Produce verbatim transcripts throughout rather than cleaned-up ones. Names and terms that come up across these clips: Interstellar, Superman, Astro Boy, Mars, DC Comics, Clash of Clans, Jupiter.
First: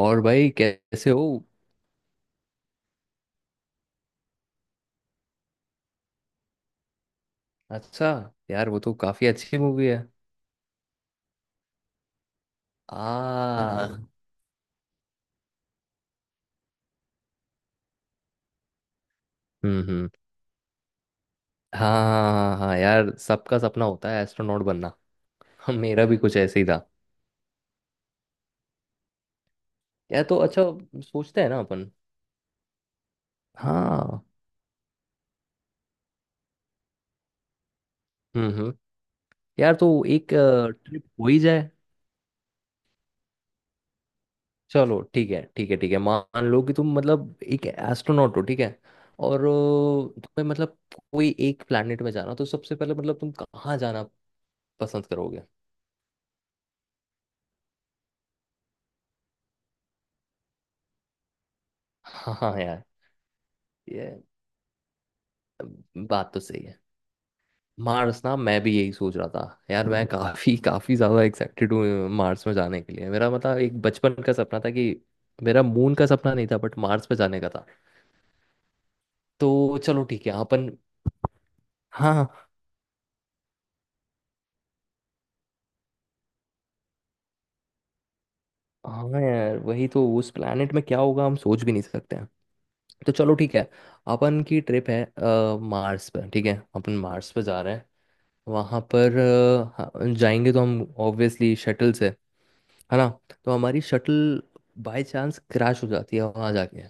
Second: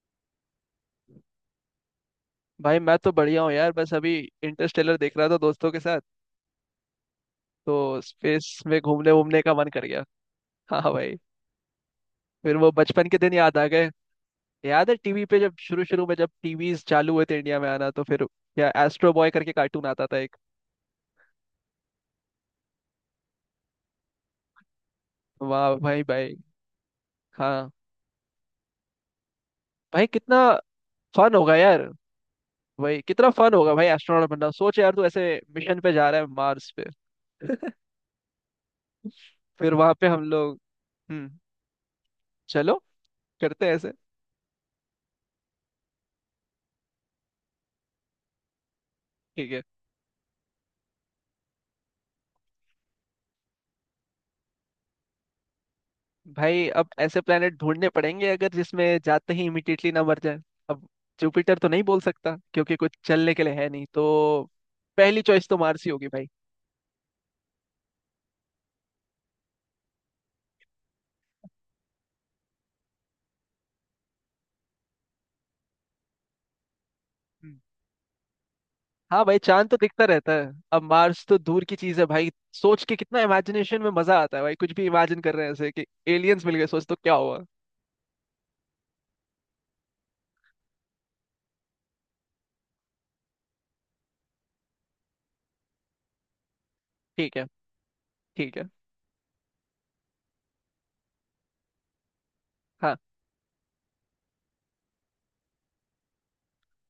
और भाई कैसे हो। भाई मैं तो बढ़िया हूँ यार। बस अभी इंटरस्टेलर देख रहा था दोस्तों के साथ। तो अच्छा। स्पेस यार वो में तो घूमने काफी वूमने का अच्छी मन कर मूवी है। गया। हाँ भाई। फिर वो आ बचपन के दिन याद आ गए। हाँ। याद है टीवी पे जब शुरू शुरू में जब टीवीज चालू हुए थे इंडिया में आना, तो फिर या एस्ट्रो बॉय करके हम्म कार्टून आता हम्म। था एक। हाँ हाँ हाँ, यार सबका सपना होता है एस्ट्रोनॉट बनना। वाह हाँ, भाई मेरा भी भाई। कुछ ऐसे ही था। हाँ। भाई यार कितना तो अच्छा फन सोचते हैं होगा ना यार। अपन। भाई कितना फन होगा भाई हाँ। एस्ट्रोनॉट बनना। सोच यार, तू ऐसे मिशन पे जा रहा है मार्स पे। हम्म हम्म। फिर यार तो वहां पे हम एक लोग। ट्रिप हो हम्म। ही जाए। चलो, करते हैं ऐसे। चलो ठीक है, ठीक है, ठीक है, मान लो कि तुम मतलब एक एस्ट्रोनॉट हो, ठीक है। और ठीक है। अ, तुम्हें मतलब कोई एक प्लेनेट में जाना तो सबसे पहले मतलब तुम कहाँ जाना पसंद करोगे? भाई अब ऐसे प्लेनेट ढूंढने पड़ेंगे अगर, जिसमें जाते ही इमिडिएटली ना मर जाए। अब जुपिटर तो नहीं बोल हाँ सकता क्योंकि हाँ, कुछ चलने के लिए है नहीं यार तो। पहली चॉइस तो मार्स ही होगी भाई। बात तो सही है। मार्स ना, मैं भी यही सोच रहा था। यार मैं काफी काफी ज्यादा एक्साइटेड हूँ मार्स में जाने के लिए, मेरा मतलब एक बचपन का सपना था कि मेरा मून का सपना नहीं था बट मार्स पे जाने का हम्म, था। हाँ भाई, चांद तो तो दिखता चलो ठीक रहता है है। अपन। अब मार्स तो दूर की चीज है भाई, हाँ सोच के कितना इमेजिनेशन में मजा आता है भाई। कुछ भी इमेजिन कर रहे हैं ऐसे कि एलियंस मिल गए, सोच तो क्या हुआ। हाँ, यार वही तो, उस प्लेनेट में क्या होगा हम सोच भी नहीं सकते हैं। तो चलो ठीक है, अपन की ट्रिप है अ, मार्स पर, ठीक है, अपन मार्स ठीक पर है। जा रहे हैं। ठीक है। वहाँ पर अ, हाँ, जाएंगे तो हम ऑब्वियसली शटल से। हाँ। है ना। तो हमारी शटल बाय चांस क्रैश हो जाती है वहां जाके।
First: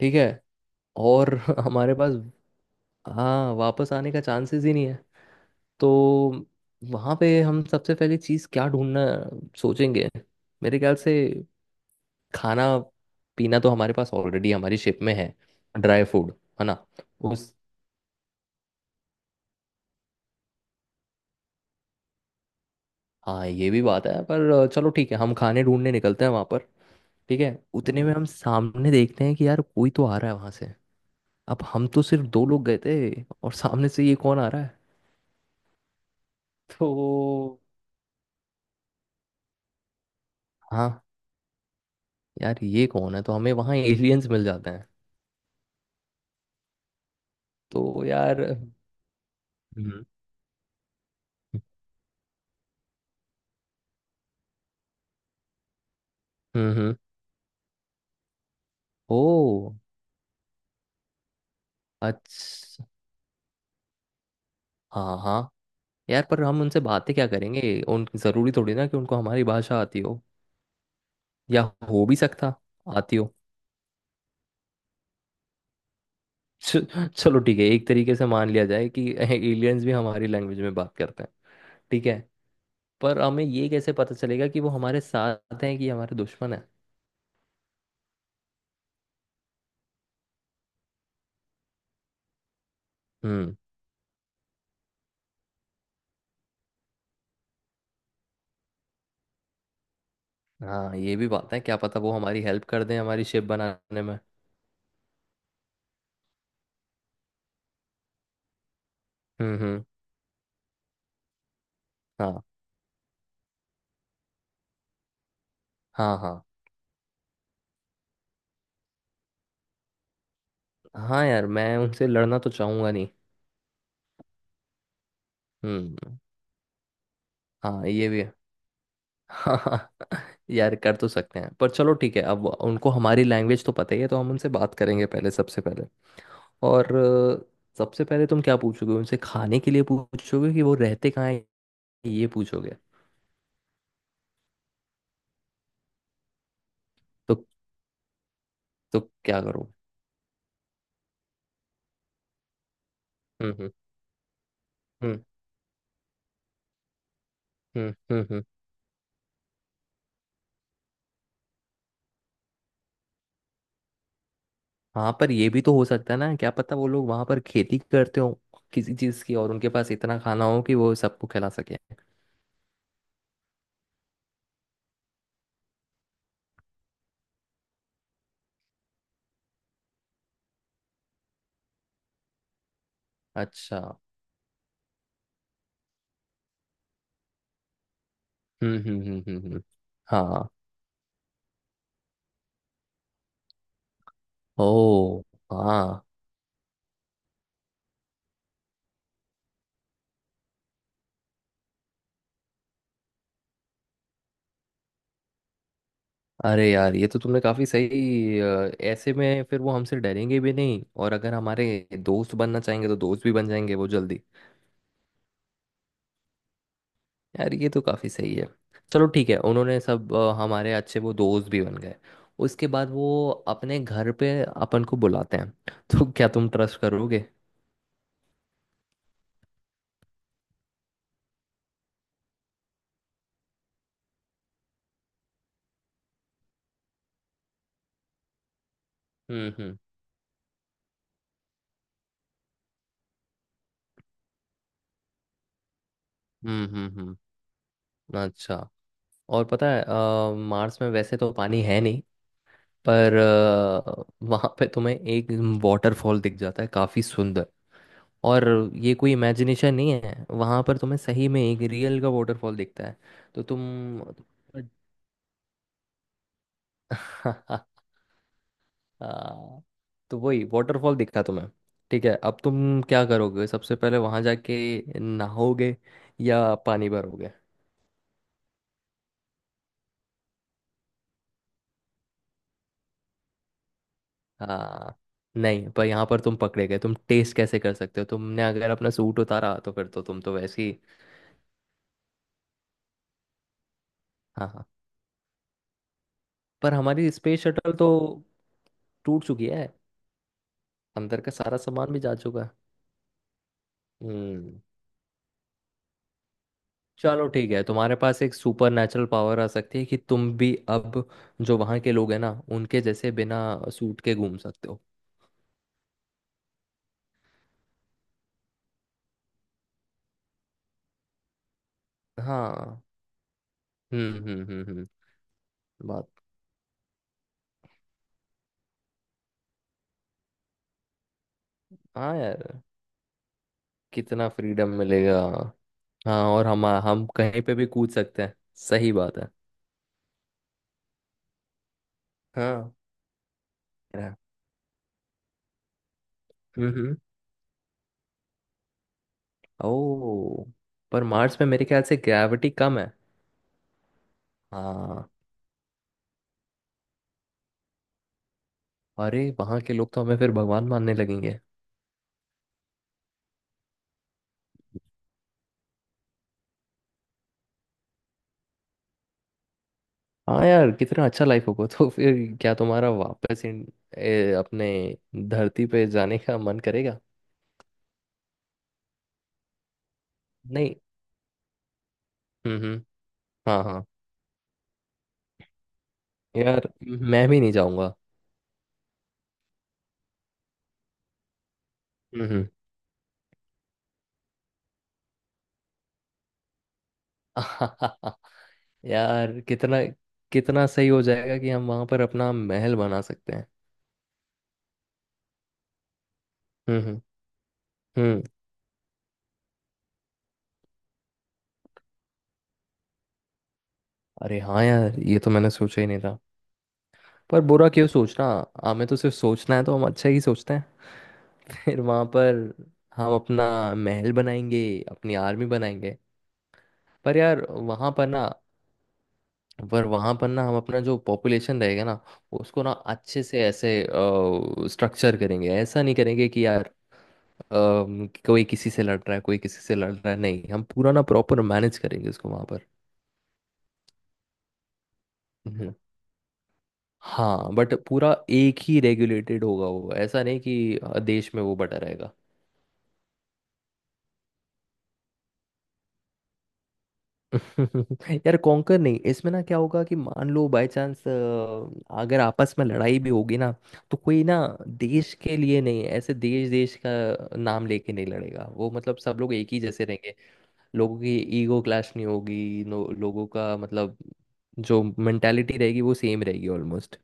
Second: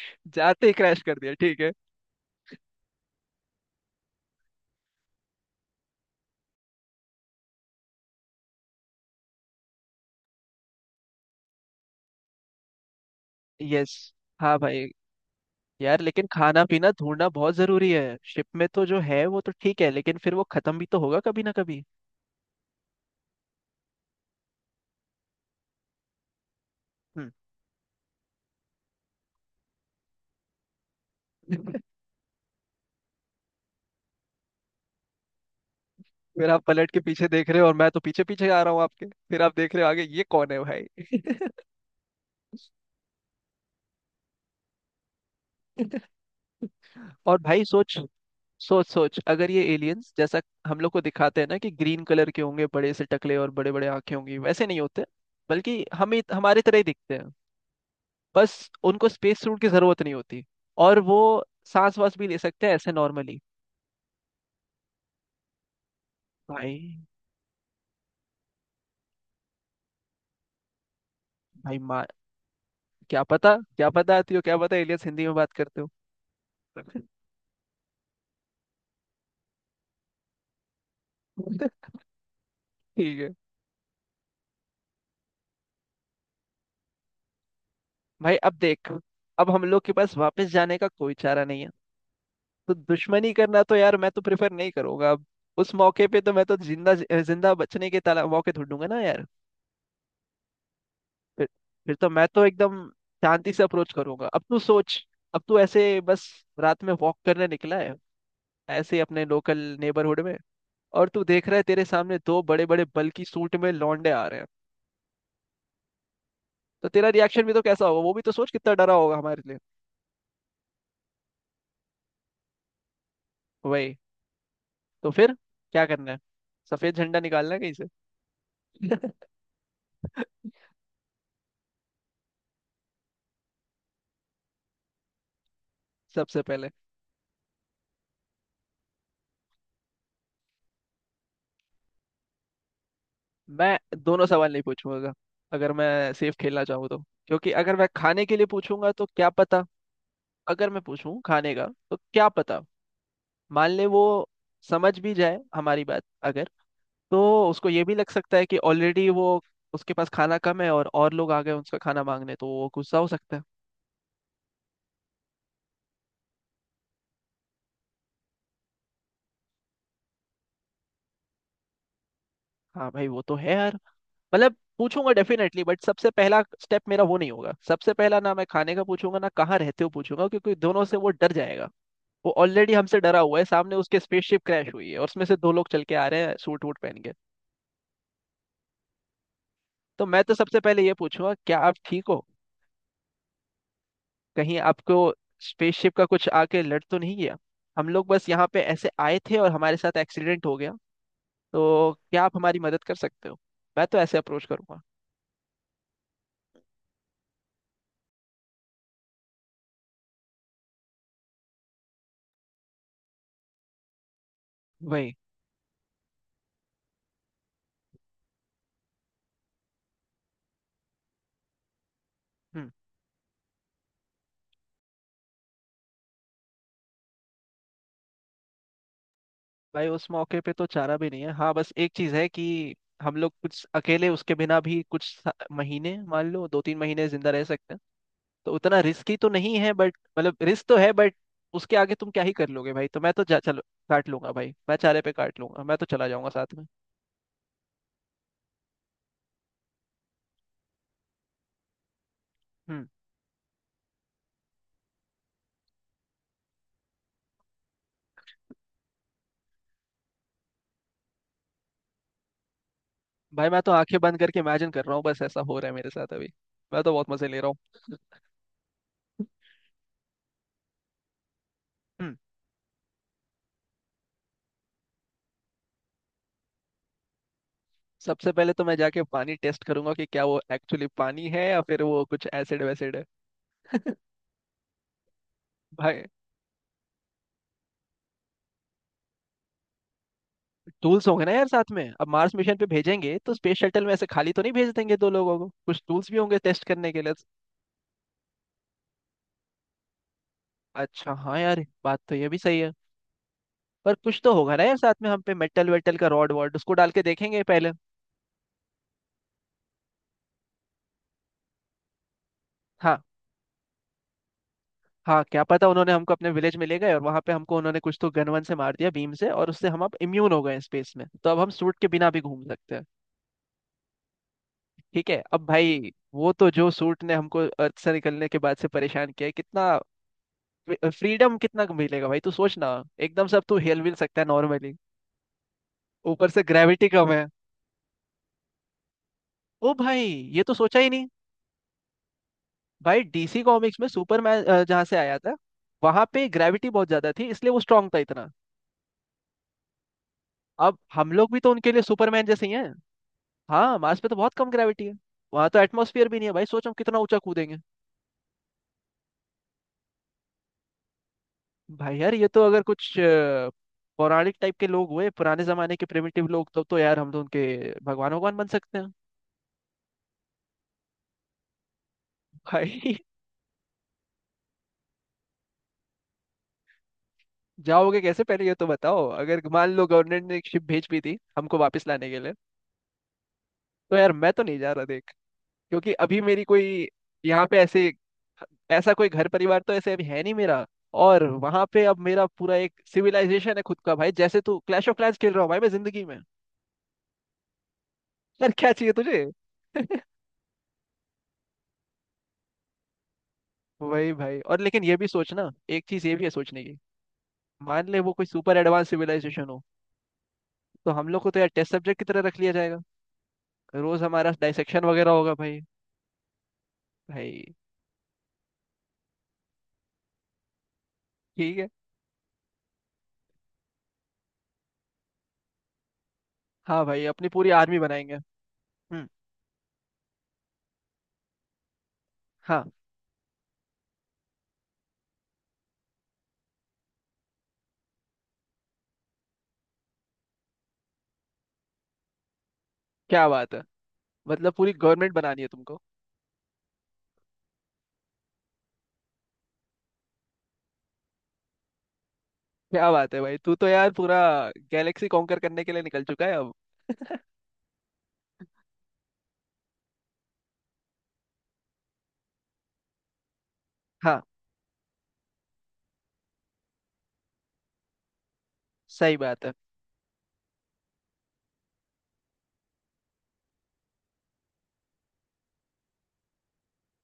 ठीक है। जाते ही क्रैश कर दिया, और ठीक है। हमारे पास, हाँ, वापस आने का चांसेस ही नहीं है। तो वहां पे हम सबसे पहले चीज क्या ढूंढना सोचेंगे? मेरे ख्याल से खाना पीना तो यस। हमारे पास ऑलरेडी हाँ हमारी भाई। शिप में है। यार ड्राई लेकिन फूड खाना है ना। पीना ढूंढना उस बहुत जरूरी है। शिप में तो जो है वो तो ठीक है, लेकिन फिर वो खत्म भी तो होगा कभी ना कभी। हाँ ये भी बात है, पर चलो ठीक है हम खाने ढूंढने निकलते हैं वहां पर। हम्म। ठीक है। उतने में हम सामने देखते हैं कि यार कोई तो आ रहा है वहां से। अब हम तो सिर्फ दो लोग गए थे, और सामने से ये कौन आ रहा है? फिर आप पलट के पीछे देख तो रहे हो और मैं तो पीछे पीछे आ रहा हूँ आपके, फिर आप देख रहे हो आगे ये कौन है भाई। हाँ, यार ये कौन है, तो हमें वहाँ एलियंस मिल जाते हैं। और भाई सोच। तो यार। सोच सोच, अगर ये हम्म एलियंस जैसा हम लोग को दिखाते हैं ना कि ग्रीन कलर के होंगे बड़े से टकले और बड़े बड़े आंखें होंगी, वैसे नहीं होते। बल्कि हमें हमारे हम्म तरह ही हम्म। दिखते हैं। बस उनको ओ। स्पेस सूट की जरूरत नहीं होती। और वो सांस वास भी ले सकते हैं अच्छा। ऐसे नॉर्मली। हाँ हाँ, यार पर हम उनसे भाई। बातें क्या करेंगे? उन जरूरी थोड़ी ना कि उनको हमारी भाषा आती हो, या भाई। हो भी सकता आती क्या हो। पता, क्या पता आती हो। क्या पता एलियंस हिंदी में बात करते हो। च- चलो ठीक है, एक तरीके से मान लिया जाए कि एलियंस भी हमारी लैंग्वेज में बात करते हैं। बोलते, ठीक है। ठीक पर है। हमें ये कैसे पता चलेगा कि वो हमारे साथ हैं कि हमारे दुश्मन? भाई अब देख, अब हम लोग के पास वापस जाने का कोई चारा नहीं है। तो दुश्मनी हम्म। करना तो यार मैं तो प्रेफर नहीं करूंगा अब। उस मौके पे तो मैं तो जिंदा जिंदा बचने के ताला मौके ढूंढूंगा ना यार। हाँ ये भी फिर बात है, क्या फिर पता तो वो मैं हमारी तो हेल्प कर एकदम दें हमारी शिप शांति से अप्रोच बनाने में। करूंगा। अब तू सोच, अब तू ऐसे बस रात में वॉक करने निकला है ऐसे ही अपने हम्म लोकल हम्म। नेबरहुड में। और तू देख रहा है तेरे सामने हाँ दो बड़े बड़े बल्कि सूट में लौंडे आ रहे हैं। हाँ हाँ तो तेरा रिएक्शन भी तो कैसा होगा, वो भी तो सोच कितना डरा होगा हमारे लिए। हाँ। यार मैं उनसे लड़ना तो चाहूंगा नहीं। वही तो। फिर क्या करना है, हम्म। सफेद झंडा निकालना है कहीं से। हाँ ये भी है। हाँ हाँ, यार कर तो सकते हैं, पर चलो ठीक है, अब उनको हमारी लैंग्वेज तो पता ही है तो हम उनसे बात करेंगे पहले, सबसे पहले। सबसे पहले। और अ, सबसे पहले तुम क्या पूछोगे उनसे? खाने के लिए पूछोगे कि वो रहते कहाँ हैं, ये पूछोगे? मैं दोनों सवाल नहीं पूछूंगा अगर मैं सेफ खेलना चाहूँ तो। तो क्योंकि अगर मैं खाने के लिए पूछूंगा तो तो क्या क्या पता। करो? अगर मैं पूछूं खाने का तो क्या पता, हम्म हम्म मान ले वो समझ भी हम्म जाए हमारी बात। अगर, तो उसको ये हम्म भी लग हम्म सकता हम्म। है कि ऑलरेडी वो, उसके पास खाना कम है और और लोग आ गए उनका खाना मांगने, तो वो गुस्सा हो सकता है। हाँ, पर ये भी तो हो सकता है ना, क्या पता वो लोग वहां पर खेती करते हो किसी चीज की, और उनके पास इतना खाना हो कि वो सबको खिला सके। हाँ भाई वो तो है यार। मतलब पूछूंगा डेफिनेटली बट सबसे पहला स्टेप मेरा वो नहीं होगा। सबसे पहला ना मैं खाने का पूछूंगा ना कहाँ रहते हो पूछूंगा, क्योंकि दोनों से वो डर जाएगा। वो ऑलरेडी हमसे डरा हुआ है, सामने अच्छा। उसके स्पेसशिप क्रैश हुई है और उसमें से दो लोग चल के आ रहे हैं सूट वूट पहन के। हम्म हम्म हम्म हम्म हम्म। तो मैं तो हाँ। सबसे पहले ये पूछूंगा, क्या आप ठीक हो, कहीं आपको ओ। स्पेसशिप हाँ। का कुछ आके लड़ तो नहीं गया। हम लोग बस यहाँ पे ऐसे आए थे और हमारे साथ एक्सीडेंट हो गया, तो क्या आप हमारी मदद कर सकते हो। मैं तो ऐसे अप्रोच करूंगा। अरे यार, ये तो तुमने काफी सही, अ, ऐसे में फिर वो हमसे डरेंगे भी नहीं और अगर हमारे दोस्त बनना चाहेंगे तो दोस्त भी बन जाएंगे वो जल्दी। वही यार ये तो काफ़ी सही है। चलो ठीक है, उन्होंने सब अ, हमारे अच्छे वो दोस्त भी बन गए। उसके बाद वो अपने घर पे अपन को बुलाते हैं, तो क्या तुम ट्रस्ट करोगे? भाई। उस मौके पे तो चारा भी नहीं है, हाँ बस एक चीज है कि हम लोग कुछ अकेले उसके बिना भी कुछ सा- महीने, मान लो दो तीन महीने जिंदा रह सकते हैं। तो उतना रिस्की तो हम्म नहीं है हम्म बट मतलब रिस्क तो है बट उसके आगे तुम क्या ही कर लोगे भाई। तो मैं तो जा, चलो काट लूंगा भाई। मैं चारे पे काट लूंगा, मैं तो चला जाऊंगा साथ में। हम्म हम्म हम्म, अच्छा। और पता है, अ, मार्स में वैसे तो पानी है नहीं, हम्म। पर अ, वहाँ पे तुम्हें एक वाटरफॉल दिख जाता है काफ़ी सुंदर। और ये कोई इमेजिनेशन नहीं है, वहाँ पर तुम्हें सही में एक रियल का वाटरफॉल दिखता है, तो भाई तुम... मैं तो आंखें बंद करके इमेजिन कर रहा हूँ, बस ऐसा हो रहा है मेरे साथ अभी। मैं तो बहुत मजे ले रहा हूँ। हाँ, तो वही वाटरफॉल दिखा तुम्हें। ठीक है, हम्म। अब तुम क्या करोगे सबसे पहले वहां जाके? नहाओगे या पानी भरोगे? सबसे पहले तो मैं जाके पानी टेस्ट करूंगा कि क्या वो एक्चुअली पानी है या फिर वो कुछ एसिड वैसिड है। हाँ। नहीं, पर भाई यहाँ पर तुम पकड़े गए, तुम टेस्ट कैसे कर सकते हो? तुमने अगर अपना सूट उतारा तो फिर तो तुम तो वैसे ही... टूल्स होंगे ना यार साथ में। अब मार्स मिशन पे भेजेंगे तो स्पेस शटल में ऐसे खाली तो हाँ नहीं हाँ, भेज देंगे दो लोगों को, कुछ टूल्स भी होंगे टेस्ट पर करने के हमारी लिए। स्पेस शटल तो टूट चुकी है। अच्छा अंदर का हाँ सारा यार, सामान बात भी तो जा ये भी चुका है। सही है। पर कुछ तो होगा हम्म। ना यार साथ में हम पे, मेटल वेटल का रॉड वॉड उसको डाल के चलो देखेंगे ठीक है, पहले। तुम्हारे पास एक सुपर नेचुरल पावर आ सकती है कि तुम भी अब जो वहाँ के लोग हैं ना, उनके हाँ जैसे बिना सूट के घूम सकते हो। हाँ, क्या पता उन्होंने हमको अपने विलेज में ले गए और वहां पे हमको उन्होंने कुछ तो गन वन से मार दिया बीम से, और उससे हम अब इम्यून हो गए हैं स्पेस में, तो अब हम सूट के बिना भी घूम सकते हाँ। हैं। हम्म हम्म हम्म हम्म। ठीक है। अब भाई बात वो तो, जो सूट ने हमको अर्थ से निकलने के बाद से परेशान किया है कितना, फ्रीडम कितना मिलेगा हाँ भाई तू सोच यार, ना। एकदम से अब तू हिल मिल सकता है कितना फ्रीडम नॉर्मली। मिलेगा। हाँ, ऊपर से और हम ग्रेविटी हम कम है। कहीं पे भी कूद सकते हैं। सही बात है। ओ भाई, ये तो सोचा ही नहीं। हाँ। भाई डीसी कॉमिक्स में है। सुपरमैन जहाँ से आया था, वहां पे ग्रेविटी बहुत हम्म। ज्यादा थी, इसलिए वो स्ट्रांग था इतना। ओ। अब पर हम लोग भी मार्स में तो मेरे उनके लिए ख्याल से सुपरमैन जैसे ग्रेविटी ही हैं। कम है। हाँ, मार्स पे तो बहुत कम ग्रेविटी है। हाँ। वहां तो एटमोसफियर भी नहीं है भाई, सोचो हम कितना ऊंचा कूदेंगे। अरे वहाँ के लोग तो हमें फिर भगवान मानने लगेंगे। भाई यार ये तो अगर कुछ अ, पौराणिक टाइप के लोग हुए पुराने जमाने के प्रिमिटिव लोग, तो तो यार हम तो उनके भगवान भगवान बन सकते हैं। हाँ यार, कितना अच्छा लाइफ होगा तो फिर। क्या भाई तुम्हारा वापस इन, ए, अपने धरती पे जाने का मन करेगा? जाओगे कैसे पहले ये तो बताओ, अगर मान लो गवर्नमेंट ने एक शिप नहीं। भेज भी दी हमको वापस लाने के लिए। हम्म हम्म। हाँ हाँ, तो यार मैं तो नहीं जा रहा देख। क्योंकि अभी मेरी यार कोई मैं भी यहाँ नहीं पे ऐसे, जाऊंगा। ऐसा कोई घर परिवार तो ऐसे अभी है नहीं मेरा। और वहां पे अब मेरा पूरा एक सिविलाइजेशन है खुद का भाई, जैसे तू क्लैश ऑफ क्लैंस खेल रहा हूँ भाई मैं जिंदगी में। हम्म। यार क्या चाहिए तुझे। यार कितना कितना सही हो जाएगा कि हम वहां पर अपना महल बना सकते हैं। वही भाई। और लेकिन ये भी सोचना, एक चीज ये भी है सोचने की। हम्म हम्म मान ले वो हम्म। कोई सुपर एडवांस सिविलाइजेशन हो, तो हम लोग को तो यार टेस्ट सब्जेक्ट की तरह रख लिया जाएगा। रोज हमारा अरे हाँ डाइसेक्शन यार, वगैरह ये तो होगा मैंने भाई। सोचा ही नहीं था। पर भाई। बुरा क्यों सोचना। हमें तो सिर्फ सोचना है, तो हम अच्छा ही सोचते हैं। ठीक है। फिर वहां पर हम अपना महल बनाएंगे, अपनी आर्मी बनाएंगे। हाँ भाई, पर अपनी यार पूरी आर्मी वहां पर बनाएंगे। ना हम्म। पर वहां पर ना, हम अपना जो पॉपुलेशन रहेगा ना, उसको हाँ। ना अच्छे से ऐसे स्ट्रक्चर करेंगे। ऐसा नहीं करेंगे कि यार अम, कोई किसी से लड़ रहा है, कोई किसी से लड़ रहा है। नहीं, हम पूरा ना प्रॉपर मैनेज करेंगे उसको वहां पर। क्या बात है। मतलब पूरी गवर्नमेंट बनानी है हम्म, तुमको। हाँ बट पूरा एक ही रेगुलेटेड होगा वो, ऐसा नहीं कि अ, देश में वो बटा रहेगा। क्या बात है भाई, तू तो यार पूरा गैलेक्सी कॉन्कर करने के लिए निकल चुका है अब। यार कॉन्कर नहीं, इसमें ना क्या होगा कि मान लो बाय चांस अगर आपस में लड़ाई भी होगी ना, तो हाँ, कोई ना देश के लिए नहीं, ऐसे देश देश का नाम लेके नहीं लड़ेगा वो, मतलब सही सब लोग बात है। एक ही जैसे लोगों की ईगो क्लैश नहीं होगी, नो- लोगों का मतलब जो मेंटालिटी रहेगी वो सेम रहेगी ऑलमोस्ट।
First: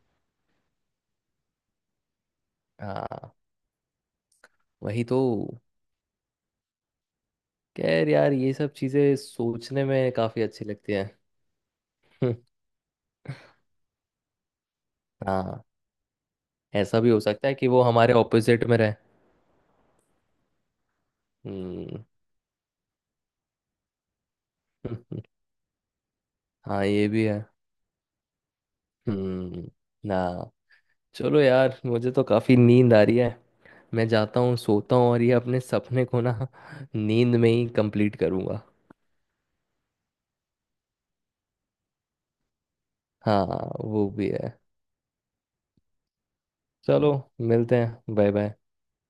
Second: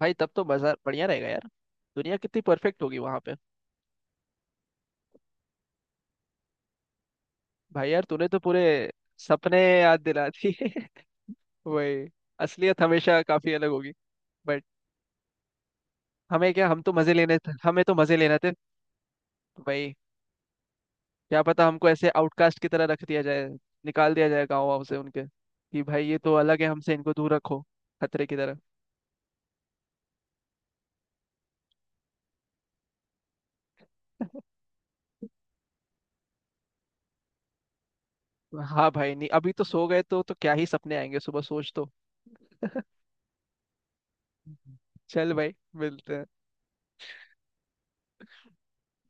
भाई तब तो बाजार बढ़िया रहेगा यार। दुनिया कितनी परफेक्ट होगी वहां हाँ पे। वही तो। भाई यार खैर तूने यार, तो ये पूरे सब चीज़ें सपने सोचने याद में दिला काफ़ी अच्छी दिए। लगती हैं। वही। असलियत हमेशा काफी अलग होगी बट, हाँ। हमें क्या, हम तो ऐसा भी मजे हो लेने सकता थे, है कि वो हमें तो हमारे मजे लेना थे। ऑपोजिट में रहे। भाई क्या पता हमको हम्म। ऐसे आउटकास्ट की तरह रख दिया जाए, निकाल दिया जाए गाँव वाँव से उनके कि भाई ये तो अलग है हाँ हमसे, ये इनको भी दूर है। रखो। खतरे की तरह। हम्म। ना। चलो यार, मुझे तो काफ़ी नींद आ रही है। मैं जाता हूँ, सोता हूँ, और ये अपने सपने को ना नींद में ही कंप्लीट करूँगा। हाँ भाई नहीं, अभी तो सो गए तो तो क्या ही सपने आएंगे सुबह, सोच तो। हाँ, वो भी है। चल भाई मिलते हैं। चलो, मिलते हैं, bye bye.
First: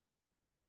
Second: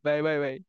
Bye bye bye.